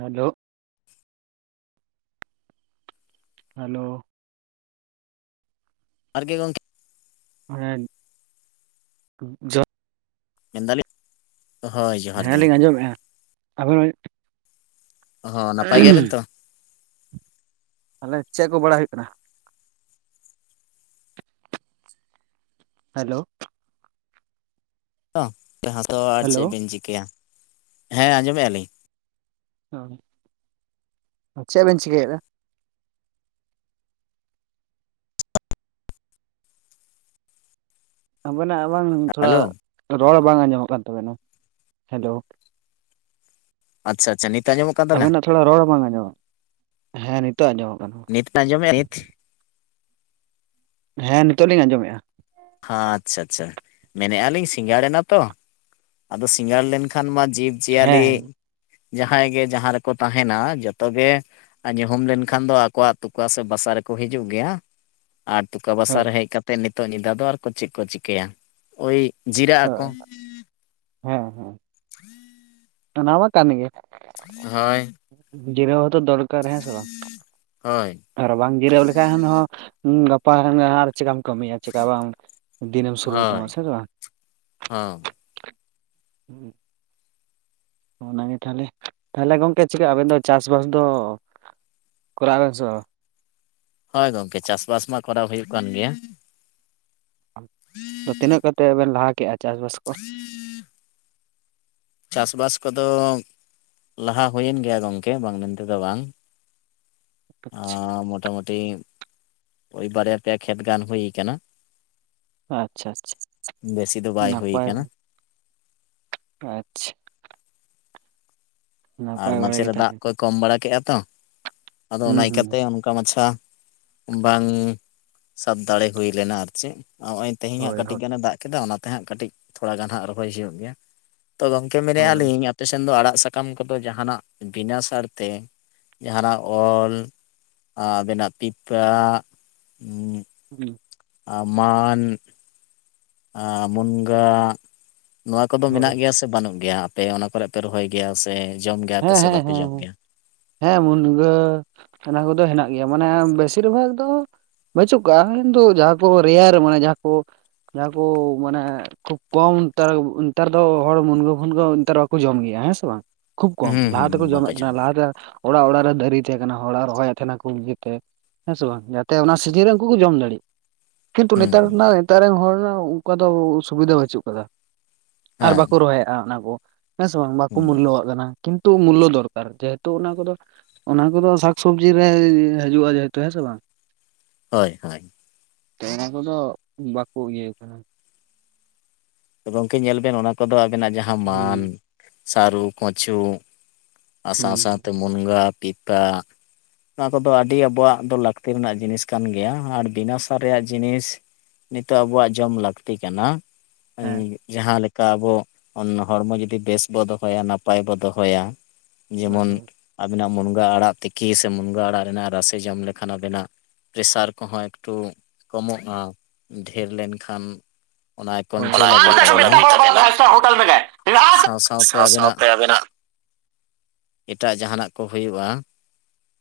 Hello. Hello. ᱟᱨᱜᱮ ᱜᱚᱝᱠᱮ ᱾ ᱦᱮᱸ ᱡᱚᱜᱼᱼ ᱢᱮᱱ ᱫᱟᱞᱤᱧᱼᱼ ᱦᱚᱭ ᱾ ᱦᱮᱸ ᱞᱤᱧ ᱟᱸᱡᱚᱢᱮᱜᱼᱟ, ᱟᱵᱤᱱᱼᱼ ᱦᱚ ᱱᱟᱯᱟᱭ ᱜᱮᱭᱟ ᱵᱤᱱ ᱛᱚ? ᱛᱟᱦᱚᱞᱮ ᱪᱮᱫ ᱠᱚ ᱵᱟᱲᱟᱭ ᱦᱩᱭᱩᱜ ᱠᱟᱱᱟ? ᱦᱮᱞᱳ ᱾ ᱛᱚᱜ ᱡᱟᱸᱦᱟ ᱫᱚ ᱟᱨ ᱪᱮᱫ ᱵᱤᱱ ᱪᱤᱠᱟᱹᱭᱟ, ᱦᱮᱸ ᱟᱸᱡᱚᱢᱮᱫ ᱟᱞᱤᱧ ᱾ ᱪᱮᱫ ᱵᱮᱱ ᱪᱤᱠᱟᱹᱭᱮᱫᱟ? ᱟᱵᱮᱱᱟᱜ ᱵᱟᱝ ᱛᱷᱚᱲᱟ ᱦᱮᱞᱳ ᱨᱚᱲ ᱵᱟᱝ ᱟᱸᱡᱚᱢᱚᱜ ᱠᱟᱱ ᱛᱟᱵᱮᱱᱟ ᱾ ᱦᱮᱞᱳᱼᱼ ᱟᱪᱪᱷᱟ ᱟᱪᱪᱷᱟ ᱱᱤᱛ ᱟᱸᱡᱚᱢᱚᱜᱼᱼ ᱟᱵᱮᱱᱟᱜ ᱛᱷᱚᱲᱟ ᱨᱚᱲ ᱵᱟᱝ ᱟᱸᱡᱚᱢᱚᱜ, ᱦᱮᱸ ᱱᱤᱛᱚᱜ ᱟᱸᱡᱚᱢᱚᱜ ᱠᱟᱱᱟ ᱾ ᱟᱸᱡᱚᱢᱮᱜ-ᱟ ᱱᱤᱛ ᱾ ᱦᱮᱸ ᱱᱤᱛᱚᱜ ᱞᱤᱧ ᱟᱸᱡᱚᱢᱮᱫᱼᱟ ᱾ ᱦᱟᱸ ᱟᱪᱪᱷᱟ ᱟᱪᱪᱷᱟ, ᱢᱮᱱᱮᱜ ᱟᱞᱤᱧ ᱥᱤᱸᱜᱟᱲ ᱮᱱᱟ ᱛᱚ ᱾ ᱟᱫᱚ ᱥᱤᱸᱜᱟᱲ ᱞᱮᱱᱠᱷᱟᱱ ᱢᱟ ᱡᱤᱵᱽ ᱡᱤᱭᱟᱞᱤᱼᱼ ᱡᱟᱦᱟᱸᱭ ᱜᱮ ᱡᱟᱦᱟᱸ ᱨᱮᱠᱚ ᱛᱟᱸᱦᱮᱱᱟ ᱡᱚᱛᱚ ᱜᱮᱼᱼ ᱟᱨ ᱧᱩᱦᱩᱢ ᱞᱮᱱᱠᱷᱟᱱ ᱫᱚ ᱟᱠᱚᱣᱟᱜ ᱛᱩᱠᱟ ᱥᱮ ᱵᱟᱥᱟ ᱨᱮᱠᱚ ᱦᱤᱡᱩᱜ ᱜᱮᱭᱟ ᱾ ᱟᱨ ᱛᱩᱠᱟ ᱵᱟᱥᱟ ᱨᱮ ᱦᱮᱡ ᱠᱟᱛᱮᱫ ᱱᱤᱛᱚᱜ ᱧᱤᱫᱟ ᱫᱚ ᱟᱨᱠᱚ ᱪᱮᱫ ᱠᱚ ᱪᱤᱠᱟᱹᱭᱟ, ᱳᱭᱼᱼ ᱦᱳᱭ [inaudible] ᱦᱮᱸ ᱦᱮᱸ ᱾ ᱚᱱᱟ ᱢᱟ ᱠᱟᱱ ᱜᱮ ᱦᱳᱭ ᱡᱤᱨᱟᱹᱣ ᱦᱚᱸᱛᱚ ᱫᱚᱨ ᱠᱟᱨ ᱦᱮᱸ ᱥᱮ ᱵᱟᱝ ᱦᱳᱭ ᱟᱨ ᱵᱟᱝ ᱡᱤᱨᱟᱹᱣ ᱞᱮᱠᱷᱟᱱ ᱦᱚᱸ ᱜᱟᱯᱟ ᱟᱨ ᱪᱮᱠᱟᱢ ᱠᱟᱹᱢᱤᱭᱟ ᱪᱮᱠᱟ ᱵᱟᱢ ᱫᱤᱱᱮᱢ ᱥᱩᱨᱩᱭ ᱛᱟᱢᱟ ᱦᱳᱭ ᱥᱮ ᱵᱟᱝ ᱦᱚᱸ ᱚᱱᱟᱜᱮ ᱛᱟᱦᱚᱞᱮ ᱛᱟᱦᱚᱞᱮ ᱜᱚᱝᱠᱮ ᱪᱤᱠᱟᱼᱟ ᱟᱵᱮᱱ ᱫᱚ ᱪᱟᱥᱵᱟᱥ ᱫᱚ ᱠᱚᱨᱟᱣ ᱵᱮᱱ ᱥᱮ ᱦᱳᱭ ᱜᱚᱝᱠᱮ ᱪᱟᱥᱵᱟᱥ ᱢᱟ ᱠᱚᱨᱟᱣ ᱦᱩᱭᱩᱜ ᱠᱟᱱ ᱜᱮᱭᱟ ᱛᱤᱱᱟᱹᱜ ᱠᱟᱛᱮ ᱵᱮᱱ ᱞᱟᱦᱟ ᱠᱮᱜᱼᱟ ᱪᱟᱥᱵᱟᱥ ᱠᱚ ᱪᱟᱥ ᱵᱟᱥ ᱠᱚᱫᱚ ᱞᱟᱦᱟ ᱦᱩᱭᱮᱱ ᱜᱮᱭᱟ ᱜᱚᱝᱠᱮ ᱵᱟᱝ ᱢᱮᱱ ᱛᱮᱫᱚ ᱵᱟᱝ ᱚ ᱢᱳᱴᱟᱢᱩᱴᱤ ᱳᱭ ᱵᱟᱨᱭᱟ ᱯᱮᱭᱟ ᱠᱷᱮᱛ ᱜᱟᱱ ᱦᱩᱭ ᱠᱟᱱᱟ ᱵᱮᱥᱤ ᱫᱚ ᱵᱟᱭ ᱦᱩᱭ ᱠᱟᱱᱟ ᱟᱪᱪᱷᱟ ᱟᱨ ᱢᱟᱪᱷᱮᱨᱮ ᱫᱟᱜ ᱠᱚᱭ ᱠᱚᱢ ᱵᱟᱲᱟ ᱠᱮᱜᱼᱟ ᱛᱚ ᱟᱫᱚ ᱚᱱᱟ ᱤᱭᱠᱟᱹᱛᱮ ᱚᱱᱠᱟ ᱢᱟᱪᱷᱟ ᱵᱟᱝ ᱥᱟᱵ ᱫᱟᱲᱮ ᱦᱩᱭ ᱞᱮᱱᱟ ᱟᱨ ᱪᱮᱫ ᱱᱚᱜ ᱚᱭ ᱛᱮᱦᱤᱧᱟᱸᱜ ᱠᱟᱹᱴᱤᱡ ᱜᱟᱱᱮ ᱫᱟᱜ ᱠᱮᱫᱟ ᱚᱱᱟᱛᱮ ᱦᱟᱸᱜ ᱠᱟᱹᱴᱤᱡ ᱛᱷᱚᱲᱟ ᱜᱟᱱ ᱦᱟᱸᱜ ᱨᱚᱦᱚᱭ ᱦᱩᱭᱩᱜ ᱜᱮᱭᱟ ᱛᱚ ᱜᱚᱢᱠᱮ ᱢᱮᱱᱮ ᱟᱞᱤᱧ ᱛᱮ ᱥᱮᱱ ᱫᱚ ᱟᱲᱟᱜ ᱥᱟᱠᱟᱢ ᱠᱚᱫᱚ ᱡᱟᱦᱟᱱᱟᱜ ᱵᱤᱱᱟᱹ ᱥᱟᱨᱛᱮ ᱡᱟᱦᱟᱱᱟᱜ ᱚᱞ ᱟᱵᱮᱱᱟᱜ ᱯᱤᱯᱟ ᱦᱩᱸ ᱟ ᱢᱟᱱ ᱢᱩᱱᱜᱟ ᱱᱚᱣᱟ ᱠᱚᱫᱚ ᱢᱮᱱᱟᱜ ᱜᱮᱭᱟ ᱥᱮ ᱵᱟᱹᱱᱩᱜ ᱜᱮᱭᱟ ᱯᱮ ᱚᱱᱟ ᱠᱚᱨᱮ ᱯᱮ ᱨᱚᱦᱚᱭ ᱜᱮᱭᱟ ᱥᱮ ᱡᱚᱢ ᱜᱮᱭᱟ ᱯᱮ ᱦᱮᱸ ᱥᱮ ᱦᱮᱸ ᱦᱮᱸ ᱵᱟᱯᱮ ᱡᱚᱢ ᱦᱮᱸ ᱜᱮᱭᱟ? ᱦᱮᱸ ᱢᱩᱱᱜᱟᱹ ᱚᱱᱟ ᱠᱚᱫᱚ ᱦᱮᱱᱟᱜ ᱜᱮᱭᱟ ᱢᱟᱱᱮ ᱵᱮᱥᱤᱨ ᱵᱷᱟᱜᱽ ᱫᱚ ᱵᱟᱹᱪᱩᱜ ᱠᱚᱣᱟᱼᱟ ᱠᱤᱱᱛᱩ ᱡᱟᱦᱟᱸ ᱠᱚ ᱨᱮᱭᱟᱲ ᱢᱟᱱᱮ ᱡᱟᱦᱟᱸ ᱠᱚ ᱡᱟᱦᱟᱸ ᱠᱚ ᱢᱟᱱᱮ ᱠᱷᱩᱵ ᱠᱚᱢ ᱱᱮᱛᱟ ᱱᱮᱛᱟᱨ ᱫᱚ ᱦᱚᱲ ᱢᱩᱱᱜᱟᱹ ᱯᱷᱱᱜᱟᱹ ᱱᱮᱛᱟᱨ ᱵᱟᱠᱚ ᱡᱚᱢ ᱜᱮᱭᱟ ᱦᱮᱸ ᱥᱮ ᱵᱟᱝ ᱠᱷᱩᱵ ᱠᱚᱢ ᱦᱩᱸ ᱞᱟᱦᱟ ᱦᱩᱸ ᱛᱮᱠᱚ ᱵᱟᱠᱚ ᱡᱚᱢᱮᱫ ᱛᱟᱦᱮᱱᱟ ᱡᱚᱢ ᱜᱮᱭᱟ ᱞᱟᱦᱟᱛᱮ ᱚᱲᱟᱜ ᱚᱲᱟᱜ ᱨᱮ ᱫᱟᱨᱮ ᱛᱟᱦᱮᱸ ᱠᱟᱱᱟ ᱦᱚᱲᱟᱜ ᱨᱚᱦᱚᱭᱮᱫ ᱛᱟᱦᱮᱱᱟ ᱵᱩᱜᱤ ᱛᱮ ᱦᱮᱸ ᱥᱮ ᱵᱟᱝ ᱡᱟᱛᱮ ᱚᱱᱟ ᱥᱤᱡᱤᱱ ᱨᱮ ᱩᱱᱠᱩ ᱠᱚ ᱡᱚᱢ ᱫᱟᱲᱮᱜ ᱠᱤᱱᱛᱩ ᱦᱩᱸ ᱱᱮᱛᱟᱨ ᱦᱩᱸ ᱱᱮᱛᱟᱨ ᱨᱮᱱ ᱦᱚᱲ ᱚᱱᱠᱟ ᱫᱚ ᱥᱩᱵᱤᱫᱷᱟ ᱵᱟᱹᱪᱩᱜ ᱠᱟᱫᱟ ᱟᱨ ᱦᱮᱸ ᱵᱟᱠᱚ ᱨᱚᱦᱚᱭᱮᱫᱼᱟ ᱚᱱᱟ ᱠᱚ ᱦᱮᱸ ᱥᱮ ᱵᱟᱝ ᱵᱟᱠᱚ ᱦᱩᱸ ᱢᱩᱞᱚᱣᱟᱜ ᱠᱟᱱᱟ ᱠᱤᱱᱛᱩ ᱢᱩᱞᱚ ᱫᱚᱨᱠᱟᱨ ᱡᱮᱦᱮᱛᱩ ᱚᱱᱟ ᱠᱚᱫᱚ ᱚᱱᱟ ᱠᱚᱫᱚ ᱥᱟᱠᱥᱚᱵᱽᱡᱤ ᱨᱮ ᱦᱤᱡᱩᱜᱼᱟ ᱡᱮᱦᱮᱛᱩ ᱦᱮᱸ ᱥᱮ ᱵᱟᱝ ᱦᱳᱭ ᱦᱳᱭ ᱛᱚ ᱚᱱᱟ ᱠᱚᱫᱚ ᱵᱟᱠᱚ ᱤᱭᱟᱹ ᱠᱟᱱᱟ ᱜᱚᱝᱠᱮ ᱧᱮᱞ ᱵᱮᱱ ᱚᱱᱟ ᱠᱚᱫᱚ ᱟᱵᱮᱱᱟᱜ ᱡᱟᱦᱟᱸ ᱢᱟᱱ ᱥᱟᱹᱨᱩ ᱠᱚᱪᱩ ᱟᱨ ᱥᱟᱶ ᱥᱟᱶᱛᱮ ᱢᱩᱱᱜᱟᱹ ᱯᱤᱯᱟ ᱱᱚᱣᱟ ᱠᱚᱫᱚ ᱟᱹᱰᱤ ᱟᱵᱚᱣᱟᱜ ᱫᱚ ᱞᱟᱹᱠᱛᱤ ᱨᱮᱱᱟᱜ ᱡᱤᱱᱤᱥ ᱠᱟᱱ ᱜᱮᱭᱟ ᱟᱨ ᱵᱤᱱᱟ ᱥᱟᱨ ᱨᱮᱭᱟᱜ ᱡᱤᱱᱤᱥ ᱱᱤᱛᱚᱜ ᱟᱵᱚᱣᱟᱜ ᱡᱚᱢ ᱞᱟᱹᱠᱛᱤ ᱠᱟᱱᱟ ᱡᱟᱦᱟᱸ ᱞᱮᱠᱟ ᱟᱵᱚ ᱦᱚᱲᱢᱚ ᱡᱩᱫᱤ ᱵᱮᱥ ᱵᱚ ᱫᱚᱦᱚᱭᱟ ᱱᱟᱯᱟᱭ ᱵᱚ ᱫᱚᱦᱚᱭᱟ ᱡᱮᱢᱚᱱ ᱟᱵᱤᱱᱟᱜ ᱢᱩᱱᱜᱟᱹ ᱟᱲᱟᱜ ᱛᱤᱠᱤ ᱥᱮ ᱢᱩᱱᱜᱟᱹ ᱟᱲᱟᱜ ᱨᱮᱱᱟᱜ ᱨᱟᱥᱮ ᱡᱚᱢ ᱞᱮᱠᱷᱟᱱ ᱟᱵᱤᱱᱟᱜ ᱯᱮᱥᱟᱨ ᱠᱚᱦᱚᱸ ᱮᱠᱴᱩ ᱠᱚᱢᱚᱜᱼᱟ ᱰᱷᱮᱨ ᱞᱮᱱᱠᱷᱟᱱ ᱚᱱᱟᱭ ᱠᱚᱱᱴᱨᱳᱞ ᱟᱹᱜᱩᱭ ᱛᱟᱵᱮᱱᱟ ᱥᱟᱶ ᱥᱟᱶᱛᱮ ᱟᱵᱤᱱᱟᱜ ᱮᱴᱟᱜ ᱡᱟᱦᱟᱱᱟᱜ ᱠᱚ ᱦᱩᱭᱩᱜᱼᱟ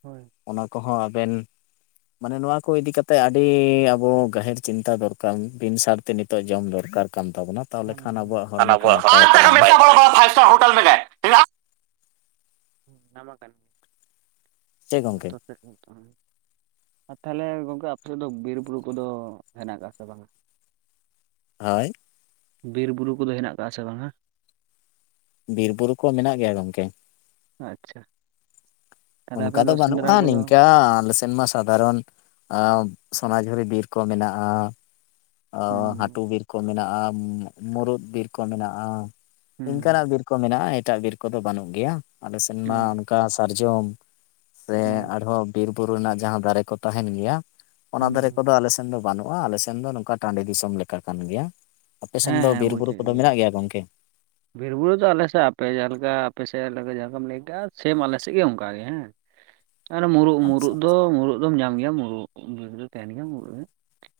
ᱦᱳᱭ ᱚᱱᱟ ᱠᱚᱦᱚᱸ ᱟᱵᱮᱱ ᱢᱟᱱᱮ ᱱᱚᱣᱟ ᱠᱚ ᱤᱫᱤ ᱠᱟᱛᱮᱜ ᱟᱹᱰᱤ ᱟᱵᱚ ᱜᱟᱹᱟᱦᱮᱨ ᱪᱤᱱᱛᱛᱟ ᱫᱚᱨᱠᱟᱨ ᱵᱤᱱ ᱥᱟᱨ ᱛᱮ ᱱᱤᱛᱚᱜ ᱡᱚᱢ ᱫᱚᱨᱠᱟᱨ ᱠᱟᱱ ᱛᱟᱵᱚᱱᱟ ᱛᱟᱦᱚᱞᱮ ᱠᱷᱟᱱ ᱟᱵᱚᱣᱟᱜ ᱦᱮᱸ ᱦᱚᱲᱢᱚ ᱠᱚ ᱟᱵᱚᱣᱟᱜ ᱱᱟᱯᱟᱭ [unintelligible] ᱛᱟᱦᱮᱱᱟ ᱱᱟᱯᱟᱭᱚᱜᱼᱟ᱾ ᱚᱱᱟᱢᱟ ᱠᱟᱱ, ᱪᱮᱜ ᱜᱚᱝᱠᱮ? ᱪᱮᱫ ᱵᱟᱱᱩᱜ ᱛᱟᱢᱟ, ᱟᱨ ᱛᱟᱦᱚᱞᱮ ᱜᱚᱝᱠᱮ ᱟᱯᱮᱫ ᱫᱚ ᱵᱤᱨ ᱵᱩᱨᱩ ᱠᱚᱫᱚ ᱦᱮᱱᱟᱜ ᱠᱟᱜᱼᱟ ᱥᱮ ᱵᱟᱝᱟ? ᱦᱳᱭ, ᱵᱤᱨ ᱵᱩᱨᱩ ᱠᱚᱫᱚ ᱦᱮᱱᱟᱜ ᱠᱟᱜᱟ ᱥᱮ ᱵᱟᱝᱟ? ᱵᱤᱨ ᱵᱩᱨᱩ ᱠᱚ ᱢᱮᱱᱟᱜ ᱜᱮᱭᱟ ᱜᱚᱝᱠᱮ᱾ ᱟᱪᱪᱷᱟ, ᱚᱱᱠᱟ ᱫᱚ ᱵᱟᱹᱱᱩᱜᱼᱟ ᱱᱤᱝᱠᱟᱹ ᱟᱞᱮᱥ ᱛᱮᱱ ᱢᱟ ᱥᱟᱫᱷᱟᱨᱚᱱ ᱟᱸ ᱥᱚᱱᱟᱡᱷᱩᱨᱤ ᱵᱤᱨ ᱠᱚ ᱢᱮᱱᱟᱜᱼᱟ᱾ ᱚ ᱦᱟᱹᱴᱚ ᱵᱤᱨ ᱠᱚ ᱢᱮᱱᱟᱜᱼᱟ ᱢᱩᱩᱨᱩᱩᱫ ᱵᱤᱨ ᱠᱚ ᱢᱮᱱᱟᱜᱼᱟ ᱤᱱᱠᱟᱱᱟᱜ ᱵᱤᱨ, ᱠᱚ ᱢᱮᱱᱟᱜᱼᱟ ᱮᱴᱟᱜ ᱵᱤᱨ ᱠᱚᱫᱚ ᱵᱟᱹᱱᱩᱜ ᱜᱮᱭᱟ ᱟᱞᱮ ᱥᱮᱱ ᱢᱟ ᱚᱱᱠᱟ ᱥᱟᱨᱡᱚᱢ, ᱥᱮ ᱟᱨᱦᱚᱸ ᱵᱤᱨ ᱵᱩᱨᱩ ᱨᱮᱱᱟᱜ ᱡᱟᱦᱟᱸ ᱫᱟᱨᱮ ᱠᱚ ᱛᱟᱦᱮᱱ ᱜᱮᱭᱟ ᱚᱱᱟ ᱫᱟᱨᱮ ᱠᱚᱫᱚ ᱟᱞᱮᱥ ᱥᱮᱱ ᱫᱚ ᱵᱟᱹᱱᱩᱜᱼᱟ ᱟᱞᱮ ᱥᱮᱱ ᱫᱚ ᱱᱚᱝᱠᱟ ᱴᱟᱺᱰᱤ ᱫᱤᱥᱚᱢ ᱞᱮᱠᱟ ᱠᱟᱱ ᱜᱮᱭᱟ᱾ ᱟᱯᱮᱥᱮᱱ ᱫᱚ ᱵᱤᱨ ᱵᱩᱨᱩ ᱠᱚᱫᱚ ᱢᱮᱱᱟᱜ ᱜᱮᱭᱟ ᱜᱚᱝᱠᱮ? ᱵᱤᱨ ᱵᱩᱨᱩ ᱫᱚ ᱟᱞᱮᱥᱮᱫ ᱟᱯᱮ ᱡᱟᱦᱟᱸ ᱞᱮᱠᱟ ᱟᱯᱮ ᱥᱮᱫ ᱡᱟᱦᱟᱸ ᱞᱮᱠᱟᱢ ᱞᱟᱹᱭᱠᱮᱜᱼᱟ ᱥᱮᱢ ᱟᱞᱮᱥᱮᱫ ᱜᱮ ᱚᱱᱠᱟᱜ ᱜᱮ ᱦᱮᱸ᱾ ᱟᱨ ᱢᱩᱨᱩᱜ ᱢᱩᱨᱩᱜ ᱟᱪᱪᱷᱟ ᱫᱚ ᱢᱩᱨᱩᱫ ᱫᱚᱢ ᱧᱟᱢ ᱜᱮᱭᱟ ᱢᱩᱨᱩᱫ ᱫᱚ ᱛᱟᱦᱮᱱ ᱜᱮᱭᱟ ᱢᱩᱨᱩᱫ ᱦᱮᱸ᱾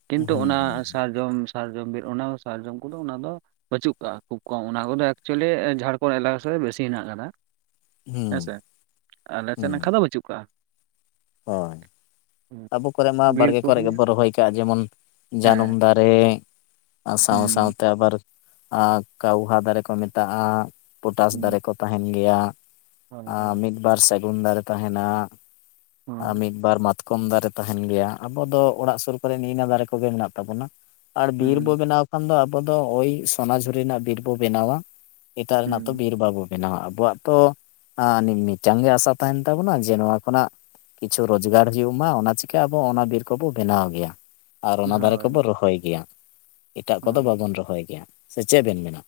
ᱠᱤᱱᱛᱩ ᱦᱩᱸ ᱚᱱᱟ ᱦᱩᱸ ᱥᱟᱨᱡᱚᱢ ᱥᱟᱨᱡᱚᱢ ᱵᱤᱨ ᱚᱱᱟ ᱥᱟᱨᱡᱚᱢ ᱠᱚᱫᱚ ᱚᱱᱟ ᱫᱚ, ᱵᱟᱹᱪᱩᱜ ᱠᱟᱜᱼᱟ ᱠᱷᱩᱵ ᱠᱚᱢ ᱚᱱᱟ ᱠᱚᱫᱚ ᱮᱠᱪᱩᱭᱮᱞᱤ ᱡᱷᱟᱲᱠᱷᱚᱸᱰ ᱮᱞᱟᱠᱟ ᱥᱮᱫ ᱵᱮᱥᱤ ᱦᱮᱱᱟᱜ ᱟᱠᱟᱫᱟ᱾ ᱦᱮᱸ ᱦᱩᱸ ᱥᱮ ᱟᱞᱮ ᱥᱮᱫ ᱦᱩᱸ ᱱᱟᱠᱷᱟ ᱫᱚ ᱵᱟᱹᱪᱩᱜ ᱠᱟᱜᱼᱟ᱾ ᱦᱳᱭ᱾ ᱟᱵᱚ ᱠᱚᱨᱮ ᱢᱟ ᱵᱟᱲᱜᱮ ᱠᱚᱨᱮ ᱜᱮᱵᱚᱱ ᱨᱚᱦᱚᱭ ᱠᱟᱜᱼᱟ ᱡᱮᱢᱚᱱ ᱡᱟᱹᱱᱩᱢ ᱫᱟᱨᱮ, ᱟᱨ ᱥᱟᱶᱼᱥᱟᱶᱛᱮ ᱟᱵᱟᱨ ᱠᱟᱣᱦᱟ ᱫᱟᱨᱮ ᱠᱚ ᱢᱮᱛᱟᱜᱼᱟ ᱯᱚᱴᱟᱥ ᱫᱟᱨᱮ ᱠᱚ᱾ ᱛᱟᱦᱮᱱ ᱜᱮᱭᱟ ᱢᱤᱫ ᱵᱟᱨ ᱥᱟᱹᱜᱩᱱ ᱫᱟᱨᱮ ᱛᱟᱦᱮᱱᱟ, ᱟᱨ ᱢᱤᱫ ᱵᱟᱨ ᱢᱟᱛᱠᱚᱢ ᱫᱟᱨᱮ ᱛᱟᱦᱮᱱ ᱜᱮᱭᱟ ᱟᱵᱚ ᱫᱚ ᱚᱲᱟᱜ ᱥᱩᱨ ᱠᱚᱨᱮ ᱱᱮᱜᱼᱤᱭᱟᱹ ᱫᱟᱨᱮ ᱠᱚᱜᱮ ᱢᱮᱱᱟᱜ ᱛᱟᱵᱚᱱᱟ᱾ ᱟᱨ ᱵᱤᱨ ᱵᱚ ᱵᱮᱱᱟᱣ ᱠᱷᱟᱱ ᱫᱚ ᱟᱵᱚ ᱫᱚ ᱳᱭ ᱥᱚᱱᱟᱡᱷᱩᱨᱤ ᱨᱮᱱᱟᱜ ᱵᱤᱨ ᱵᱚ ᱵᱮᱱᱟᱣᱟ᱾ ᱮᱴᱟᱜ ᱨᱮᱱᱟᱜ ᱛᱚ ᱵᱤᱨ ᱵᱟᱹᱵᱚᱱ ᱵᱮᱱᱟᱶᱟ ᱟᱵᱚᱣᱟᱜ ᱛᱚ ᱢᱤᱫᱴᱟᱝ ᱜᱮ ᱟᱥᱟ ᱛᱟᱦᱮᱱ ᱛᱟᱵᱚᱱᱟ ᱡᱮ ᱱᱚᱣᱟ ᱠᱷᱚᱱᱟᱜ, ᱠᱤᱪᱷᱩ ᱨᱚᱡᱽᱜᱟᱨ ᱦᱩᱭᱩᱜ ᱢᱟ ᱚᱱᱟ ᱪᱤᱠᱟᱹ ᱟᱵᱚ ᱚᱱᱟ ᱵᱤᱨ ᱠᱚᱵᱚ ᱵᱮᱱᱟᱣ ᱜᱮᱭᱟ᱾ ᱟᱨ ᱚᱱᱟ ᱫᱟᱨᱮ ᱠᱚᱵᱚ ᱨᱚᱦᱚᱭ ᱜᱮᱭᱟ᱾ ᱮᱴᱟᱜ ᱠᱚᱫᱚ ᱵᱟᱵᱚᱱ ᱨᱚᱦᱚᱭ ᱜᱮᱭᱟ ᱥᱮ ᱪᱮᱫ ᱵᱮᱱ ᱢᱮᱱᱟ?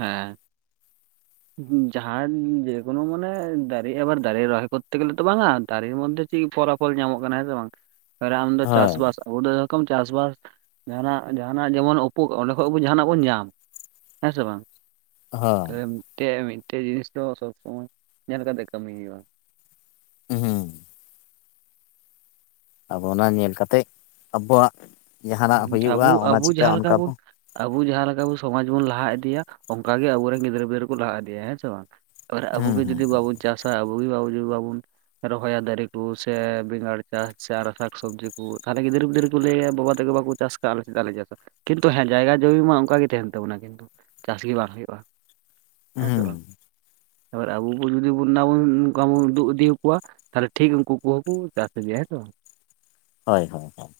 ᱦᱮᱸ, ᱡᱟᱦᱟᱱ ᱡᱮᱠᱚᱱᱳ ᱢᱟᱱᱮ ᱫᱟᱨᱮ ᱮᱵᱟᱨ ᱫᱟᱨᱮ ᱨᱚᱦᱚᱭ ᱠᱚᱫᱛᱮ ᱜᱮᱞᱮ ᱛᱚ ᱵᱟᱝᱼᱟ ᱫᱟᱨᱮ ᱢᱚᱫᱷᱮ ᱴᱷᱤᱜ ᱯᱷᱚᱞᱟᱯᱷᱚᱞ ᱧᱟᱢᱚᱜ ᱠᱟᱱᱟ ᱦᱮᱸ ᱥᱮ ᱵᱟᱝ ᱛᱟᱦᱚᱞᱮ ᱟᱢ ᱫᱚ ᱦᱳᱭ ᱪᱟᱥᱵᱟᱥ, ᱚᱰᱮ ᱨᱚᱠᱚᱢ ᱪᱟᱥᱵᱟᱥ ᱡᱟᱦᱟᱱᱟᱜ ᱡᱟᱦᱟᱱᱟᱜ ᱡᱮᱢᱚᱱ ᱩᱯᱩ ᱚᱸᱰᱮ ᱠᱷᱚᱭ ᱵᱚ ᱡᱟᱦᱟᱱᱟᱜ ᱵᱚᱱ ᱧᱟᱢ᱾ ᱦᱮᱸ ᱥᱮ ᱵᱟᱝ? ᱦᱳᱭ ᱛᱮ ᱢᱤᱫᱴᱮᱜ ᱢᱤᱫᱴᱮᱜ ᱡᱤᱱᱤᱥ ᱫᱚ ᱥᱚᱵᱽ ᱥᱚᱢᱚᱭ ᱧᱮᱞ ᱠᱟᱛᱮ ᱠᱟᱹᱢᱤ ᱦᱩᱭᱩᱜᱼᱟ᱾ ᱦᱩᱸ ᱦᱩᱸ, ᱟᱵᱚᱱᱟᱜ ᱧᱮᱞ ᱠᱟᱛᱮᱜ ᱟᱵᱚᱣᱟᱜ ᱡᱟᱦᱟᱱᱟᱜ ᱦᱩᱭᱩᱜᱼᱟ ᱚᱱᱟ ᱪᱤᱠᱟᱹ ᱚᱱᱠᱟ ᱵᱚ, ᱟᱵᱚ ᱡᱟᱦᱟᱸ ᱞᱮᱠᱟ ᱥᱚᱢᱟᱡᱽ ᱵᱚᱱ ᱞᱟᱦᱟ ᱤᱫᱤᱭᱟ ᱚᱱᱠᱟᱜᱮ ᱟᱵᱚ ᱨᱮᱱ ᱜᱤᱫᱽᱨᱟᱹ ᱯᱤᱫᱽᱟᱹᱨᱟᱹ ᱠᱚ ᱞᱟᱦᱟ ᱤᱫᱤᱭᱟ ᱦᱮᱸ ᱥᱮ ᱵᱟᱝ? ᱚᱨ ᱟᱵᱚ ᱦᱩᱸ ᱜᱮ ᱦᱩᱸ ᱡᱩᱫᱤ ᱵᱟᱵᱚᱱ ᱪᱟᱥᱟ ᱟᱵᱚ ᱜᱮ ᱡᱩᱫᱤ ᱵᱟᱵᱚᱱ, ᱨᱚᱦᱚᱭᱟ ᱫᱟᱨᱮ ᱠᱚ ᱥᱮ ᱵᱮᱸᱜᱟᱲ ᱪᱟᱥ ᱥᱮ ᱟᱨ ᱥᱟᱠ ᱥᱚᱵᱡᱤ ᱠᱚ ᱛᱟᱦᱚᱞᱮ ᱜᱤᱫᱽᱨᱟᱹ ᱯᱤᱫᱟᱹᱨᱟᱹ ᱠᱚ ᱞᱟᱹᱭᱟ ᱵᱟᱵᱟ, [unintelligible] ᱵᱟᱠᱚ ᱪᱟᱥ ᱠᱟᱜᱼᱟ ᱟᱞᱮ ᱪᱮᱫᱟᱜ ᱞᱮ ᱪᱟᱥᱟ ᱠᱤᱱᱛᱩ ᱦᱮᱸ ᱡᱟᱭᱜᱟ ᱡᱩᱢᱤ ᱢᱟ ᱚᱱᱠᱟ ᱜᱮ ᱛᱟᱦᱮᱱ ᱛᱟᱵᱚᱱᱟ ᱠᱤᱱᱛᱩ᱾ ᱪᱟᱥ ᱜᱮ ᱵᱟᱝ ᱦᱩᱭᱩᱜᱼᱟ ᱾ᱦᱮᱸ ᱥᱮ ᱦᱩᱸ ᱵᱟᱝ? ᱮᱵᱟᱨ ᱟᱵᱚ ᱵᱚ ᱡᱩᱫᱤ ᱵᱚᱱ ᱚᱱᱟᱵᱚᱱ ᱚᱱᱠᱟ ᱵᱚᱱ ᱩᱫᱩᱜ ᱤᱫᱤ ᱠᱚᱣᱟ, ᱛᱟᱦᱞᱮ ᱴᱷᱤᱠ ᱩᱱᱠᱩ ᱠᱚ ᱦᱚᱸ ᱠᱚ ᱪᱟᱥ ᱤᱫᱤᱭᱟ ᱦᱮᱸ ᱥᱮ ᱵᱟᱝ ᱦᱳᱭ ᱦᱳᱭ ᱦᱳᱭ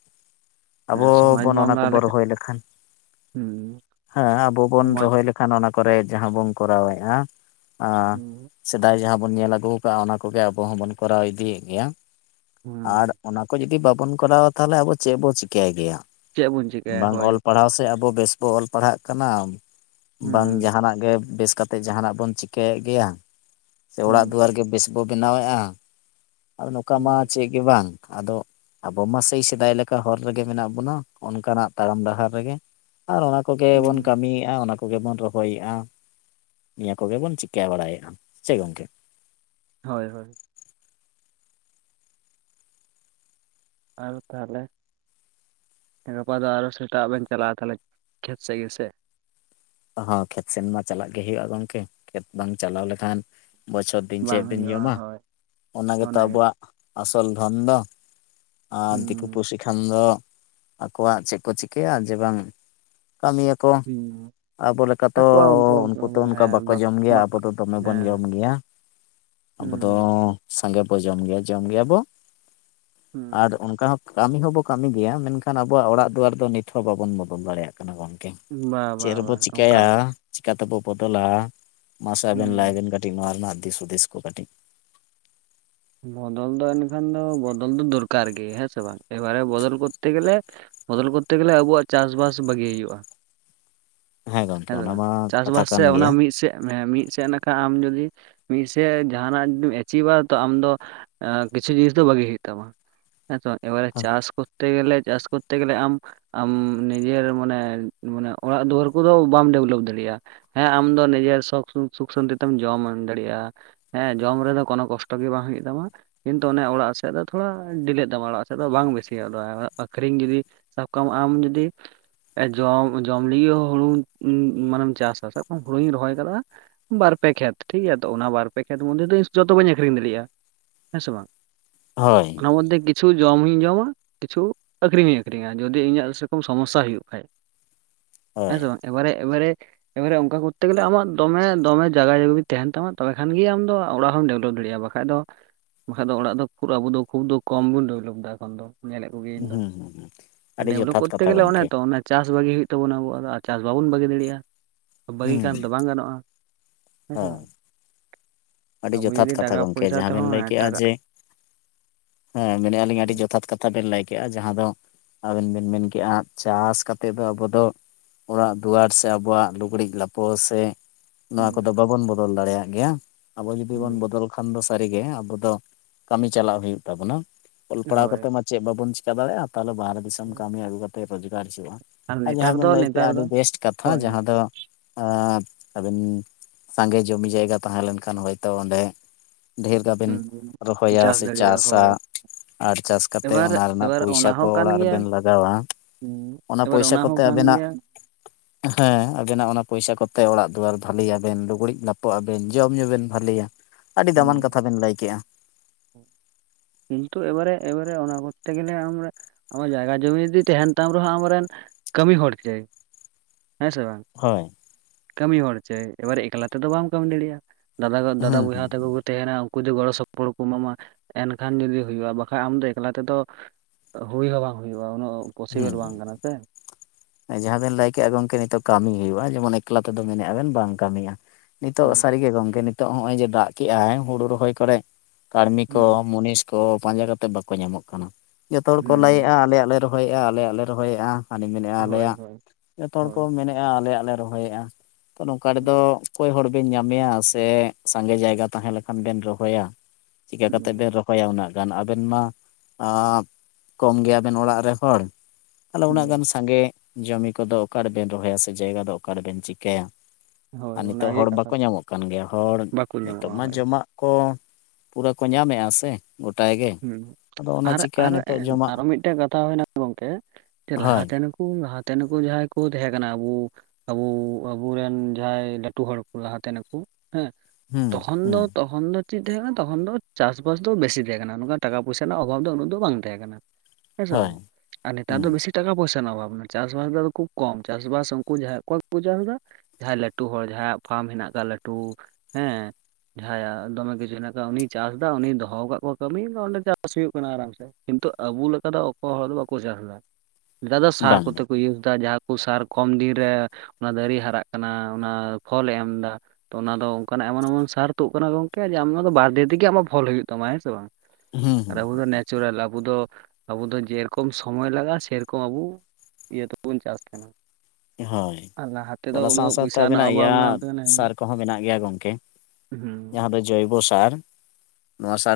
ᱟᱵᱚ ᱵᱚᱱ ᱚᱱᱟ ᱠᱚᱵᱚᱱ ᱨᱚᱦᱚᱭ ᱞᱮᱠᱷᱟᱱ ᱦᱩᱸ ᱦᱮᱸ ᱟᱵᱚ ᱵᱚᱱ ᱨᱚᱦᱚᱭ ᱞᱮᱠᱷᱟᱱ ᱚᱱᱟ ᱠᱚᱨᱮ ᱡᱟᱦᱟᱸ ᱵᱚᱱ ᱠᱚᱨᱟᱣᱮᱜᱼᱟ ᱟᱸ ᱥᱮᱫᱟᱭ ᱡᱟᱦᱟᱸ ᱵᱚᱱ ᱧᱮᱞ ᱟᱹᱜᱩ ᱟᱠᱟᱫᱼᱟ ᱚᱱᱟ ᱠᱚᱜᱮ ᱟᱵᱚ ᱦᱚᱸᱵᱚᱱ ᱠᱚᱨᱟᱣ ᱤᱫᱤᱭ ᱮᱫ ᱜᱮᱭᱟ ᱟᱨ ᱚᱱᱟ ᱠᱚ ᱡᱚᱫᱤ ᱵᱟᱵᱚᱱ ᱠᱚᱨᱟᱣᱟ ᱛᱟᱦᱚᱞᱮ ᱟᱵᱚ ᱪᱮᱫ ᱵᱚ ᱪᱮᱠᱟᱹᱭ ᱜᱮᱭᱟ ᱵᱟᱝ ᱚᱞ ᱯᱟᱲᱦᱟᱣ ᱥᱮᱫ ᱟᱵᱚ ᱵᱮᱥᱼᱼ ᱵᱚ ᱚᱞ ᱯᱟᱲᱦᱟᱜ ᱠᱟᱱᱟ ᱵᱟᱝ ᱡᱟᱦᱟᱱᱟᱜ ᱜᱮ ᱵᱮᱥ ᱠᱟᱛᱮ ᱡᱟᱦᱟᱱᱟᱜ ᱵᱚᱱ ᱪᱤᱠᱟᱹᱭ ᱮᱫ ᱜᱮᱭᱟ ᱥᱮ ᱚᱲᱟᱜ ᱫᱩᱣᱟᱹᱨ ᱜᱮ ᱵᱮᱥ ᱵᱚᱱ ᱵᱮᱱᱟᱣ ᱮᱜᱼᱟ ᱟᱫᱚ ᱱᱚᱝᱠᱟ ᱢᱟ ᱪᱮᱫ ᱜᱮ ᱵᱟᱝ ᱟᱫᱚᱼᱼ ᱟᱵᱚ ᱢᱟ ᱥᱮᱭ ᱥᱮᱫᱟᱭ ᱞᱮᱠᱟ ᱦᱚᱨ ᱨᱮᱜᱮ ᱢᱮᱱᱟᱜ ᱵᱚᱱᱟ ᱚᱱᱠᱟᱱᱟᱜ ᱛᱟᱲᱟᱢ ᱰᱟᱦᱟᱨ ᱨᱮᱜᱮ ᱟᱨ ᱚᱱᱟᱼᱼ ᱠᱚᱜᱮ ᱵᱚᱱ ᱠᱟᱹᱢᱤᱭ ᱮᱫᱼᱟ ᱚᱱᱟ ᱠᱚ ᱠᱚᱜᱮ ᱵᱚᱱ ᱨᱚᱦᱚᱭ ᱮᱫᱼᱟ ᱱᱤᱭᱟᱹ ᱠᱚ ᱜᱮ ᱵᱚᱱ ᱪᱤᱠᱟᱹ ᱵᱟᱲᱟᱭ ᱮᱫᱼᱟ ᱪᱮᱫ ᱜᱚᱝᱠᱮ ᱦᱳᱭ ᱦᱳᱭ ᱟᱫᱚ ᱛᱟᱦᱚᱞᱮ ᱜᱟᱯᱟ ᱫᱚ ᱟᱨᱚ ᱥᱮᱛᱟᱜ ᱵᱮᱱ ᱪᱟᱞᱟᱜᱼᱟ ᱛᱟᱦᱚᱞᱮ ᱠᱷᱮᱛ ᱥᱮᱫ ᱜᱮᱥᱮᱼᱼ ᱦᱚᱸ ᱠᱷᱮᱛ ᱥᱮᱱ ᱢᱟ ᱪᱟᱞᱟᱜ ᱜᱮ ᱦᱩᱭᱩᱜᱼᱟ ᱜᱚᱝᱠᱮ ᱠᱷᱮᱛ ᱵᱟᱝ ᱪᱟᱞᱟᱣ ᱞᱮᱠᱷᱟᱱ ᱵᱚᱪᱷᱚᱨ ᱟᱹᱵᱤᱱ ᱪᱮᱫ ᱵᱤᱱ ᱡᱚᱢᱟ ᱚᱱᱟ ᱜᱮᱛᱚ ᱟᱵᱚᱣᱟᱜ ᱟᱥᱚᱞ ᱫᱷᱚᱱ ᱫᱚ ᱟᱨ ᱫᱤᱠᱩ ᱯᱩᱥᱤ ᱠᱷᱟᱱ ᱫᱚᱼᱼ ᱟᱠᱚᱣᱟᱜ ᱪᱮᱫ ᱠᱚ ᱪᱤᱠᱟᱹᱭᱟ ᱡᱮ ᱵᱟᱝ ᱠᱟᱹᱢᱤᱭ ᱟᱠᱚ ᱟᱵᱚ ᱞᱮᱠᱟ ᱛᱚ ᱩᱱᱠᱩ ᱛᱚ ᱚᱱᱠᱟ ᱵᱟᱠᱚ ᱡᱚᱢ ᱜᱮᱭᱟ ᱟᱵᱚ ᱫᱚ ᱫᱚᱢᱮ ᱵᱚᱱ ᱡᱚᱢ ᱜᱮᱭᱟ ᱟᱵᱚ ᱫᱚ ᱥᱟᱸᱜᱮ ᱵᱚ ᱡᱚᱢ ᱜᱮᱭᱟ ᱡᱚᱢ ᱜᱮᱭᱟ ᱵᱚ ᱟᱨ ᱚᱱᱠᱟ ᱦᱚᱸᱼᱼ ᱠᱟᱹᱢᱤ ᱦᱚᱸᱵᱚ ᱠᱟᱹᱢᱤ ᱜᱮᱭᱟ ᱢᱮᱱ ᱠᱷᱟᱱ ᱟᱵᱚᱣᱟᱜ ᱚᱲᱟᱜ ᱫᱩᱭᱟᱹᱨ ᱫᱚ ᱱᱤᱛ ᱦᱚᱸ ᱵᱟᱵᱚᱱ ᱵᱚᱫᱚᱞ ᱫᱟᱲᱮᱭᱟᱜ ᱠᱟᱱᱟ ᱜᱚᱝᱠᱮ ᱪᱮᱜ ᱨᱮᱵᱚᱼᱼ ᱪᱤᱠᱟᱹ ᱛᱮᱵᱚ ᱵᱚᱫᱚᱞᱟ ᱢᱟᱥᱮ ᱟᱵᱮᱱ ᱞᱟᱹᱭ ᱵᱮᱱ ᱠᱟᱹᱴᱤᱡ ᱱᱚᱣᱟ ᱨᱮᱱᱟᱜ ᱫᱤᱥ ᱦᱩᱫᱤᱥ ᱠᱚ ᱠᱟᱹᱴᱤᱡ ᱵᱚᱫᱚᱞ ᱫᱚ ᱮᱱᱠᱷᱟᱱ ᱫᱚ ᱵᱚᱫᱚᱞ ᱫᱚ ᱫᱚᱨᱠᱟᱨ ᱜᱮ ᱦᱮᱸ ᱥᱮ ᱵᱟᱝ ᱮᱵᱟᱨᱮ ᱵᱚᱫᱚᱞ ᱠᱚᱨᱛᱮ ᱜᱮᱞᱮᱼᱼ ᱵᱚᱫᱚᱞ ᱠᱚᱨᱛᱮ ᱜᱮᱞᱮ ᱟᱵᱚᱣᱟᱜ ᱪᱟᱥ ᱵᱟᱥ ᱵᱟᱜᱤ ᱦᱩᱭᱩᱜᱼᱟ ᱜᱚᱢᱠᱮ ᱦᱮᱸ ᱥᱮ ᱚᱱᱟ ᱵᱟᱝ ᱢᱟ ᱪᱟᱥ ᱠᱟᱛᱷᱟ ᱵᱟᱥ ᱠᱟᱱ ᱥᱮᱫ ᱚᱱᱟ ᱜᱮᱭᱟ ᱢᱤᱫ ᱥᱮᱫ ᱢᱤᱫ ᱥᱮᱱᱼᱼ ᱟᱢ ᱡᱚᱫᱤ ᱢᱤᱫ ᱥᱮᱫ ᱡᱟᱦᱟᱱᱟᱜ ᱡᱩᱫᱤᱢ ᱮᱪᱤᱵᱟ ᱛᱚ ᱟᱢ ᱫᱚᱼᱼ ᱟᱸ ᱠᱤᱪᱷᱩ ᱡᱤᱱᱤᱥ ᱫᱚ ᱵᱟᱹᱜᱤ ᱦᱩᱭᱩᱜ ᱛᱟᱢᱟ ᱦᱮᱸᱛᱚ ᱮᱵᱟᱨᱮ ᱪᱟᱥ ᱠᱚᱨᱛᱮ ᱜᱮᱞᱮ ᱪᱟᱥ ᱠᱚᱼᱼ ᱛᱮ ᱜᱮᱞᱮ ᱟᱢ ᱟᱢ ᱱᱤᱡᱮᱨ ᱢᱟᱱᱮ ᱢᱟᱱᱮ ᱚᱲᱟᱜ ᱫᱩᱣᱟᱹᱨ ᱩᱱᱫᱚ ᱵᱟᱢ ᱰᱮᱵᱷᱞᱚᱯ ᱫᱟᱲᱮᱭᱟᱜᱼᱟ ᱦᱮᱸ ᱟᱢᱫᱚ ᱱᱤᱡᱮᱨ ᱥᱚᱠ ᱥᱩᱠ ᱥᱟᱱᱛᱤ ᱛᱮᱢ ᱡᱚᱢ ᱫᱟᱲᱮᱭᱟᱜᱼᱟ ᱦᱮᱸ ᱡᱚᱢ ᱨᱮ ᱫᱚ ᱠᱳᱱᱳ ᱠᱚᱥᱴᱚ ᱜᱮ ᱵᱟᱝ ᱦᱩᱭᱩᱜ ᱛᱟᱢᱟ ᱠᱤᱱᱛᱩ ᱚᱱᱮ ᱚᱲᱟᱜ ᱥᱮᱫ ᱫᱚ ᱛᱷᱚᱲᱟ ᱰᱤᱞᱟᱹᱜ ᱛᱟᱢᱟ ᱚᱲᱟᱜ ᱥᱮᱫ ᱫᱚ ᱵᱟᱝ ᱵᱮᱥᱤ ᱫᱚ ᱟᱹᱠᱷᱨᱤᱧ ᱡᱩᱫᱤᱼᱼ ᱥᱟᱵ ᱠᱟᱜ ᱢᱮ ᱟᱢ ᱡᱩᱫᱤ ᱡᱚᱢ ᱡᱚᱢ ᱞᱟᱹᱜᱤᱫ ᱦᱚᱸ ᱦᱩᱲᱩ ᱢᱟᱱᱮᱢ ᱪᱟᱥᱟ ᱥᱟᱵ ᱠᱟᱜ ᱢᱮ ᱦᱩᱲᱩᱧ ᱨᱚᱦᱚᱭ ᱟᱠᱟᱫᱟ ᱵᱟᱨ ᱯᱮ ᱠᱷᱮᱛ ᱴᱷᱤᱠ ᱜᱮᱭᱟ ᱛᱚ ᱚᱱᱟ ᱵᱟᱨ ᱯᱮ ᱠᱷᱮᱛ ᱢᱚᱫᱽᱫᱷᱮ ᱫᱚ ᱡᱚᱛᱚ ᱵᱟᱹᱧ ᱟᱠᱷᱨᱤᱧ ᱫᱟᱲᱮᱭᱟᱜᱼᱟ ᱦᱮᱸ ᱥᱮ ᱵᱟᱝ ᱦᱳᱭ ᱚᱱᱟ ᱢᱚᱫᱷᱮ ᱠᱤᱪᱷᱩ ᱡᱚᱢ ᱦᱚᱸᱧ ᱡᱚᱢᱟ ᱠᱤᱪᱷᱩ ᱟᱹᱠᱷᱨᱤᱧ ᱦᱚᱸᱧ ᱟᱹᱠᱷᱨᱤᱧᱟ ᱡᱩᱫᱤ ᱤᱧᱟᱹᱜ ᱥᱮᱨᱚᱠᱚᱢ ᱥᱚᱢᱚᱥᱟ ᱦᱩᱭᱩᱜ ᱠᱷᱟᱡ ᱦᱮᱸ ᱦᱳᱭ ᱥᱮ ᱵᱟᱝ ᱮᱵᱟᱨᱮ ᱮᱵᱟᱨᱮᱼᱼ ᱮᱵᱟᱨᱮ ᱚᱱᱠᱟ ᱠᱚᱨᱛᱮ ᱜᱮᱞᱮ ᱟᱢᱟᱜ ᱫᱚᱢᱮ ᱫᱚᱢᱮ ᱡᱟᱭᱜᱟ ᱡᱚᱢᱤ ᱛᱟᱦᱮᱱ ᱛᱟᱢᱟ ᱛᱚᱵᱮ ᱠᱷᱟᱱ ᱜᱮ ᱟᱢ ᱫᱚ ᱚᱲᱟᱜ ᱦᱚᱢ ᱰᱮᱵᱷᱞᱚᱯ ᱫᱟᱲᱮᱭᱟᱜᱼᱟ ᱵᱟᱠᱷᱟᱱᱼᱼ ᱵᱟᱠᱷᱟᱡ ᱫᱚ ᱵᱟᱠᱷᱟᱡ ᱫᱚ ᱚᱲᱟᱜ ᱫᱚ ᱯᱩᱨᱟ ᱟᱵᱚ ᱫᱚ ᱠᱷᱩᱵ ᱫᱚ ᱠᱚᱢ ᱵᱚᱱ ᱰᱮᱵᱷᱞᱚᱯ ᱮᱫᱟ ᱮᱠᱷᱚᱱ ᱫᱚ ᱧᱮᱞᱮᱫ ᱠᱚ ᱜᱮᱭᱟᱹᱧ ᱦᱩᱸ ᱛᱚ ᱦᱩᱸ ᱦᱩᱸ ᱟᱹᱰᱤ ᱰᱮᱵᱷᱞᱚᱯ ᱡᱚᱛᱷᱟᱛ ᱠᱚᱨᱛᱮ ᱠᱟᱛᱷᱟ ᱜᱮᱞᱮ ᱚᱱᱮ ᱜᱚᱢᱠᱮ ᱛᱚ ᱚᱱᱮᱼᱼ ᱪᱟᱥ ᱵᱟᱹᱜᱤ ᱦᱩᱭᱩᱜ ᱛᱟᱵᱚᱱᱟ ᱟᱵᱚᱣᱟᱜ ᱫᱚ ᱟᱨ ᱪᱟᱥ ᱵᱟᱵᱚᱱ ᱵᱟᱹᱜᱤ ᱫᱟᱲᱮᱭᱟᱜᱼᱟ ᱵᱟᱹᱜᱤ ᱦᱩᱸ ᱠᱷᱟᱱ ᱫᱚ ᱵᱟᱝ ᱜᱟᱱᱚᱜᱼᱟ ᱦᱮᱸ ᱥᱮ ᱦᱳᱭ ᱵᱟᱝ? ᱟᱹᱰᱤ ᱟᱵᱚ ᱡᱚᱛᱷᱟᱛ ᱡᱩᱫᱤ ᱠᱟᱛᱷᱟ ᱴᱟᱠᱟ ᱜᱚᱢᱠᱮ ᱯᱚᱭᱥᱟ ᱡᱟᱦᱟᱸ ᱵᱮᱱ ᱛᱮᱦᱚᱸ ᱞᱟᱹᱭ ᱠᱮᱜᱼᱟ ᱮᱴᱟᱜᱟᱜ ᱡᱮ ᱦᱮᱸ ᱢᱮᱱᱮ ᱟᱞᱤᱧ ᱟᱹᱰᱤ ᱡᱚᱛᱷᱟᱛ ᱠᱟᱛᱷᱟ ᱵᱮᱱ ᱞᱟᱹᱭ ᱠᱮ-ᱟ ᱡᱟᱦᱟᱸ ᱫᱚ ᱟᱵᱮᱱ ᱵᱮᱱ ᱢᱮᱱ ᱠᱮᱜᱼᱟ ᱪᱟᱥ ᱠᱟᱛᱮᱫ ᱫᱚ ᱟᱵᱚ ᱫᱚ ᱚᱲᱟᱜ ᱫᱩᱣᱟᱹᱨ ᱥᱮ ᱟᱵᱚᱣᱟᱜ ᱞᱩᱜᱲᱤᱡ ᱞᱟᱯᱚ ᱥᱮ ᱱᱚᱣᱟ ᱠᱚᱫᱚ ᱵᱟᱵᱚᱱ ᱵᱚᱫᱚᱞ ᱫᱟᱲᱮᱭᱟᱜ ᱜᱮᱭᱟ, ᱟᱵᱚ ᱡᱩᱫᱤ ᱵᱚᱱ ᱵᱚᱫᱚᱞ ᱠᱷᱟᱱ ᱫᱚ ᱥᱟᱹᱨᱤ ᱜᱮ ᱟᱵᱚ ᱫᱚ ᱠᱟᱹᱢᱤ ᱪᱟᱞᱟᱜ ᱦᱩᱭᱩᱜ ᱛᱟᱵᱚᱱᱟ, ᱚᱞ ᱯᱟᱲᱦᱟᱣ ᱠᱟᱛᱮ ᱢᱟ ᱪᱮᱫ ᱵᱟᱵᱚᱱ ᱪᱮᱠᱟ ᱫᱟᱲᱮᱭᱟᱜᱼᱟ, ᱛᱟᱦᱚᱞᱮ ᱵᱟᱦᱨᱮ ᱫᱤᱥᱚᱢ ᱠᱟᱹᱢᱤ ᱟᱹᱜᱩ ᱠᱟᱛᱮ ᱨᱚᱡᱽᱜᱟᱨ ᱦᱤᱡᱩᱜᱼᱟ᱾ ᱟᱨ ᱡᱟᱦᱟᱸ ᱵᱮᱱ ᱞᱟᱹᱭ ᱠᱮᱜᱼᱟ ᱟᱹᱰᱤ ᱵᱮᱥᱴ ᱠᱟᱛᱷᱟ ᱡᱟᱦᱟᱸ ᱫᱚ ᱟᱨ ᱟᱹᱵᱤᱱ ᱥᱟᱸᱜᱮ ᱡᱚᱢᱤ ᱡᱟᱭᱜᱟ ᱛᱟᱦᱮᱸ ᱞᱮᱱᱠᱷᱟᱱ ᱦᱚᱭᱛᱳ ᱚᱸᱰᱮ ᱰᱷᱮᱨ ᱜᱟ ᱵᱮᱱ ᱨᱚᱦᱚᱭᱟ ᱥᱮ ᱪᱟᱥᱟ᱾ ᱟᱨ ᱪᱟᱥ ᱠᱟᱛᱮ ᱚᱱᱟ ᱨᱮᱱᱟᱜ ᱯᱚᱭᱥᱟ ᱠᱚ ᱚᱲᱟᱜ ᱨᱮᱵᱮᱱ ᱞᱟᱜᱟᱣᱟ᱾ ᱚᱱᱟ ᱯᱚᱭᱥᱟ ᱠᱚᱛᱮ ᱟᱵᱮᱱᱟᱜ ᱦᱮᱸ ᱟᱵᱤᱱᱟᱜ ᱚᱱᱟ ᱯᱚᱭᱥᱟ ᱠᱚᱛᱮ ᱚᱲᱟᱜ ᱫᱩᱣᱟᱹᱨ ᱵᱷᱟᱞᱤᱭᱟᱵᱮᱱ, ᱞᱩᱜᱽᱲᱤᱡ ᱞᱟᱯᱚᱜ ᱟᱵᱮᱱ, ᱡᱚᱢ ᱧᱩ ᱵᱮᱱ ᱵᱷᱟᱹᱞᱮᱭᱟ, ᱟᱹᱰᱤ ᱫᱟᱢᱟᱱ ᱠᱟᱛᱷᱟ ᱵᱮᱱ ᱞᱟᱹᱭ ᱠᱮᱜᱼᱟ᱾ ᱠᱤᱱᱛᱩ ᱮᱵᱟᱨᱮ ᱮᱵᱟᱨᱮ ᱚᱱᱟ ᱠᱚᱨᱛᱮ ᱜᱮᱞᱮ ᱟᱢ ᱟᱢᱟᱜ ᱡᱟᱭᱜᱟ ᱡᱚᱢᱤ ᱡᱩᱫᱤ ᱛᱟᱦᱮᱱ ᱛᱟᱢ ᱨᱮᱦᱚᱸ ᱟᱢᱚᱨᱮᱱ ᱠᱟᱹᱢᱤ ᱦᱚᱲ ᱪᱟᱹᱭ, ᱦᱮᱸ ᱥᱮ ᱵᱟᱝ? ᱦᱳᱭ᱾ ᱠᱟᱹᱢᱤ ᱦᱚᱲ ᱪᱟᱭ, ᱮᱵᱟᱨᱮ ᱮᱠᱞᱟ ᱛᱮᱫᱚ ᱵᱟᱢ ᱠᱟᱹᱢᱤ ᱫᱟᱲᱮᱭᱟᱜᱼᱟ, ᱫᱟᱫᱟ ᱫᱟᱫᱟ ᱦᱩᱸ ᱵᱚᱭᱦᱟ ᱦᱩᱸ ᱛᱟᱠᱚ ᱠᱚ ᱛᱟᱦᱮᱱᱟ᱾ ᱠᱩ ᱡᱩᱫᱤ ᱜᱚᱲᱚ ᱥᱚᱯᱚᱦᱚᱫ ᱠᱚ ᱮᱢᱟᱢᱟ ᱮᱱᱠᱷ ᱠᱷᱟᱱ ᱡᱩᱫᱤ ᱦᱩᱭᱩᱜᱼᱟ ᱵᱟᱠᱟᱱ ᱟᱢ ᱫᱚ ᱮᱠᱞᱟ ᱛᱮᱫᱚ ᱦᱩᱭ ᱦᱚᱸ ᱵᱟᱝ ᱦᱩᱭᱩᱜᱼᱟ ᱩᱱᱟᱜ ᱦᱩᱸ ᱦᱩᱸ ᱦᱩᱸ᱾ ᱡᱟᱦᱟᱸ ᱵᱮᱱ ᱞᱟᱹᱭ ᱠᱮᱜᱼᱟ ᱜᱚᱝᱠᱮ ᱱᱤᱛᱳᱜ ᱠᱟᱹᱢᱤ ᱦᱩᱭᱩᱜᱼᱟ᱾ ᱡᱮᱢᱚᱱ ᱮᱠᱞᱟ ᱛᱮᱫᱚ ᱢᱮᱱᱮᱫᱼᱟ ᱵᱮᱱ ᱵᱟᱝ ᱠᱟᱹᱢᱤ-ᱟ᱾ ᱱᱤᱛᱚᱜ ᱥᱟᱹᱨᱤ ᱜᱮ ᱜᱚᱝᱠᱮ ᱱᱤᱛᱚᱜ ᱦᱚᱜᱼᱚᱭ ᱡᱮ ᱫᱟᱜ ᱠᱮᱜ-ᱟᱭ ᱦᱩᱲᱩ ᱨᱚᱦᱚᱭ ᱠᱚᱨᱮ ᱠᱟᱹᱲᱢᱤ ᱠᱚ ᱢᱩᱱᱤᱥ ᱛᱚ ᱯᱟᱸᱡᱟ ᱠᱟᱛᱮᱫ ᱵᱟᱠᱚ ᱧᱟᱢᱚᱜ ᱠᱟᱱᱟ᱾ ᱡᱚᱛᱚ ᱦᱚᱲᱠᱚ ᱞᱟᱹᱭᱮᱫᱼᱟ ᱟᱞᱮᱭᱟᱜ ᱞᱮ ᱨᱚᱦᱚᱭᱮᱫᱼᱟ, ᱟᱞᱮᱭᱟᱜ ᱞᱮ ᱨᱚᱦᱚᱭᱮᱫᱼᱟ᱾ ᱦᱟᱱᱤ ᱢᱮᱱᱮᱫᱼᱟ ᱟᱞᱮᱭᱟᱜ, ᱡᱚᱛᱚ ᱦᱚᱲ ᱠᱚ ᱢᱮᱱᱮᱫᱼᱟ ᱟᱞᱮᱭᱟᱜ ᱞᱮ ᱨᱚᱦᱚᱭᱮᱫᱼᱟ, ᱛᱚ ᱱᱚᱝᱠᱟ ᱨᱮᱫᱚ ᱚᱠᱚᱭ ᱦᱚᱲ ᱵᱮᱱ ᱧᱟᱢᱮᱭᱟ ᱥᱮ ᱥᱟᱸᱜᱮ ᱡᱟᱭᱜᱟ ᱛᱟᱦᱮᱸ ᱞᱮᱠᱷᱟᱱ ᱵᱮᱱ ᱨᱚᱦᱚᱭᱟ᱾ ᱪᱤᱠᱟ ᱠᱟᱛᱮᱜ ᱵᱮᱱ ᱨᱚᱦᱚᱭᱟ ᱩᱱᱟᱹᱜ ᱜᱟᱱ ᱟᱵᱮᱱ ᱢᱟ ᱟ ᱠᱚᱢ ᱜᱮᱭᱟᱵᱮᱱ ᱚᱲᱟᱜ ᱨᱮ᱾ ᱦᱚᱲ, ᱛᱟᱦᱚᱞᱮ ᱩᱱᱟᱹᱜ ᱜᱟᱱ ᱥᱟᱸᱜᱮ ᱦᱚ ᱡᱚᱢᱤ ᱠᱚᱫᱚ ᱚᱠᱟᱨᱮᱵᱮᱱ ᱨᱚᱦᱚᱭᱟ ᱥᱮ ᱡᱟᱭᱜᱟ ᱫᱚ ᱚᱠᱟᱨᱮᱵᱮᱱ ᱪᱤᱠᱟᱹᱭᱟ᱾ ᱟᱨ ᱱᱤᱛᱳᱜ ᱦᱚᱲ ᱵᱟᱠᱚ ᱧᱟᱢᱚᱜ ᱠᱟᱱ ᱜᱮᱭᱟ, ᱦᱚᱲ ᱱᱤᱛᱚᱜᱜ ᱢᱟ ᱡᱚᱢᱟᱜ ᱠᱚ ᱯᱩᱨᱟᱹ ᱠᱚ ᱧᱟᱢᱮᱫᱼᱟ ᱥᱮ᱾ ᱜᱚᱴᱟᱭ ᱜᱮ᱾ ᱦᱩᱸ ᱟᱫᱚ ᱚᱱᱟ ᱟᱨ ᱪᱤᱠᱟ ᱟᱨ ᱱᱤᱛᱚᱜ ᱮᱸ ᱡᱚᱢᱟᱜ ᱟᱨᱦᱚᱸ ᱢᱤᱫᱴᱮᱱ ᱠᱟᱛᱷᱟ ᱦᱩᱭᱱᱟ ᱜᱚᱝᱠᱮ ᱡᱮ ᱞᱟᱦᱟ ᱦᱳᱭ ᱛᱮᱱ ᱠᱩᱸ ᱞᱟᱦᱟ ᱛᱮᱱ ᱠᱩᱸ ᱡᱟᱦᱟᱸᱭ ᱠᱚ ᱛᱟᱦᱮᱸ ᱠᱟᱱᱟ ᱟᱵᱩᱸ ᱟᱵᱩᱸ ᱟᱵᱚᱨᱮᱱ ᱡᱟᱦᱟᱸᱭ ᱞᱟᱹᱴᱩ ᱦᱚᱲ ᱠᱚ, ᱞᱟᱦᱟᱛᱮ ᱱᱟᱠᱩᱸ ᱦᱮᱸ᱾ ᱦᱩᱸ ᱛᱚᱠᱷᱚᱱ ᱫᱚ ᱦᱩᱸ ᱛᱚᱠᱷᱚᱱ ᱫᱚ ᱪᱮᱫ ᱛᱟᱦᱮᱸ ᱠᱟᱱᱟ ᱛᱚᱠᱷᱚᱱ ᱫᱚ ᱪᱟᱥᱵᱟᱥ ᱫᱚ ᱵᱮᱥᱤ ᱛᱟᱦᱮᱸ ᱠᱟᱱᱟ ᱱᱚᱝᱠᱟ ᱴᱟᱠᱟ ᱯᱚᱭᱥᱟ ᱨᱮᱱᱟᱜ ᱚᱵᱷᱟᱵ ᱫᱚ ᱩᱱᱟᱹᱜ ᱫᱚ ᱵᱟᱝ ᱛᱟᱦᱮᱸ ᱠᱟᱱᱟ᱾ ᱦᱮᱸᱥᱮ ᱵᱟᱝ ᱦᱳᱭ ᱟᱨ ᱱᱮᱛᱟᱨ ᱫᱚ ᱦᱩᱸ ᱵᱤᱥᱤ ᱴᱟᱠᱟ ᱯᱚᱭᱥᱟ ᱨᱮᱱᱟᱜ ᱚᱵᱷᱟᱵ ᱢᱮᱱᱟ᱾ ᱪᱟᱥᱵᱟᱥ ᱫᱚ ᱟᱫᱚ ᱠᱷᱩᱵ ᱠᱚᱢ, ᱪᱟᱥᱵᱟᱥ ᱩᱱᱠᱩ ᱡᱟᱦᱟᱸᱭ ᱟᱠᱚᱣᱟᱜ ᱜᱮᱠᱚ ᱪᱟᱥ ᱫᱟ᱾ ᱡᱟᱦᱟᱸᱭ ᱞᱟᱹᱴᱩ ᱦᱚᱲ ᱡᱟᱦᱟᱸᱭᱟᱜ ᱯᱷᱟᱢ ᱦᱮᱱᱟᱜ ᱠᱟᱜ-ᱥ, ᱞᱟᱹᱴᱩ ᱦᱮᱸ᱾ ᱡᱟᱦᱟᱸᱭᱟᱜ ᱫᱚᱢᱮ ᱠᱤᱪᱷᱩ ᱦᱮᱱᱟᱜ ᱠᱟᱜ-ᱟ ᱩᱱᱤ ᱪᱟᱥ ᱫᱟ ᱩᱱᱤᱭ ᱫᱚᱦᱚ ᱠᱟᱫ ᱠᱚᱣᱟ᱾ ᱠᱟᱹᱢᱤ ᱢᱟ ᱚᱸᱰᱮ ᱪᱟᱥ ᱦᱩᱭᱩᱜ ᱠᱟᱱᱟ ᱟᱨᱟᱢ ᱥᱮ ᱠᱤᱱᱛᱩ ᱟᱵᱩ ᱞᱮᱠᱟ ᱫᱚ ᱚᱠᱚᱭ ᱦᱚᱲ ᱫᱚ ᱵᱟᱠᱚ ᱪᱟᱥ ᱫᱟ᱾ ᱱᱮᱛᱟᱨ ᱫᱚ ᱥᱟᱨ ᱵᱟᱝ ᱠᱚᱛᱮ ᱠᱚ ᱤᱨ ᱫᱟ ᱡᱟᱦᱟᱸ ᱠᱩᱸ ᱥᱟᱨ ᱠᱚᱢ ᱫᱤᱱ ᱨᱮ ᱚᱱᱟ ᱫᱟᱨᱮ ᱦᱟᱨᱟᱜ ᱠᱟᱱᱟ, ᱚᱱᱟ ᱯᱷᱚᱞᱮ ᱮᱢ ᱫᱟ᱾ ᱛᱚ ᱚᱱᱟ ᱫᱚ ᱚᱱᱠᱟᱱᱟᱜ ᱮᱢᱚᱱ ᱮᱢᱚᱱ ᱥᱟᱨ ᱛᱩᱫ ᱠᱟᱱᱟ ᱜᱚᱝᱠᱮ ᱡᱮ ᱟᱢ ᱚᱱᱟ ᱫᱚ ᱵᱟᱨ ᱫᱤᱱ ᱛᱮᱜᱮ ᱟᱢᱟᱜ ᱯᱷᱚᱞ ᱦᱩᱭᱩᱜ ᱛᱟᱢᱟ, ᱦᱮᱸ ᱥᱮ ᱵᱟᱝ? ᱦᱩᱸ ᱟᱨ ᱦᱩᱸ ᱟᱵᱚ ᱫᱚ ᱱᱮᱪᱟᱨᱮᱞ ᱟᱵᱚ ᱫᱚ ᱟᱵᱚ ᱫᱚ ᱡᱮᱨᱚᱠᱚᱢ ᱥᱚᱢᱚᱭ ᱞᱟᱜᱟᱜᱼᱟ ᱥᱮᱨᱚᱠᱚᱢ ᱟᱵᱩ ᱤᱭᱟᱹ ᱛᱮᱵᱚᱱ ᱪᱟᱥ ᱠᱟᱱᱟ ᱦᱳᱭ ᱟᱨ ᱞᱟᱦᱟ ᱛᱮᱫᱚ ᱚᱱᱟ ᱥᱟᱶ ᱩᱱᱟᱹᱜ ᱥᱟᱶᱛᱮ ᱯᱚᱭᱥᱟ ᱨᱮᱱᱟᱜ ᱟᱵᱤᱱᱟᱜ ᱚᱵᱷᱟᱵᱽ ᱤᱭᱟᱹ [inaudible] ᱥᱟᱨ ᱠᱚᱦᱚᱸ ᱢᱮᱱᱟᱜ ᱜᱮᱭᱟ ᱜᱚᱢᱠᱮ ᱦᱩᱸ ᱡᱟᱦᱟᱸ ᱫᱚ ᱡᱚᱭᱵᱚ ᱥᱟᱨ ᱱᱚᱣᱟ ᱥᱟᱨ,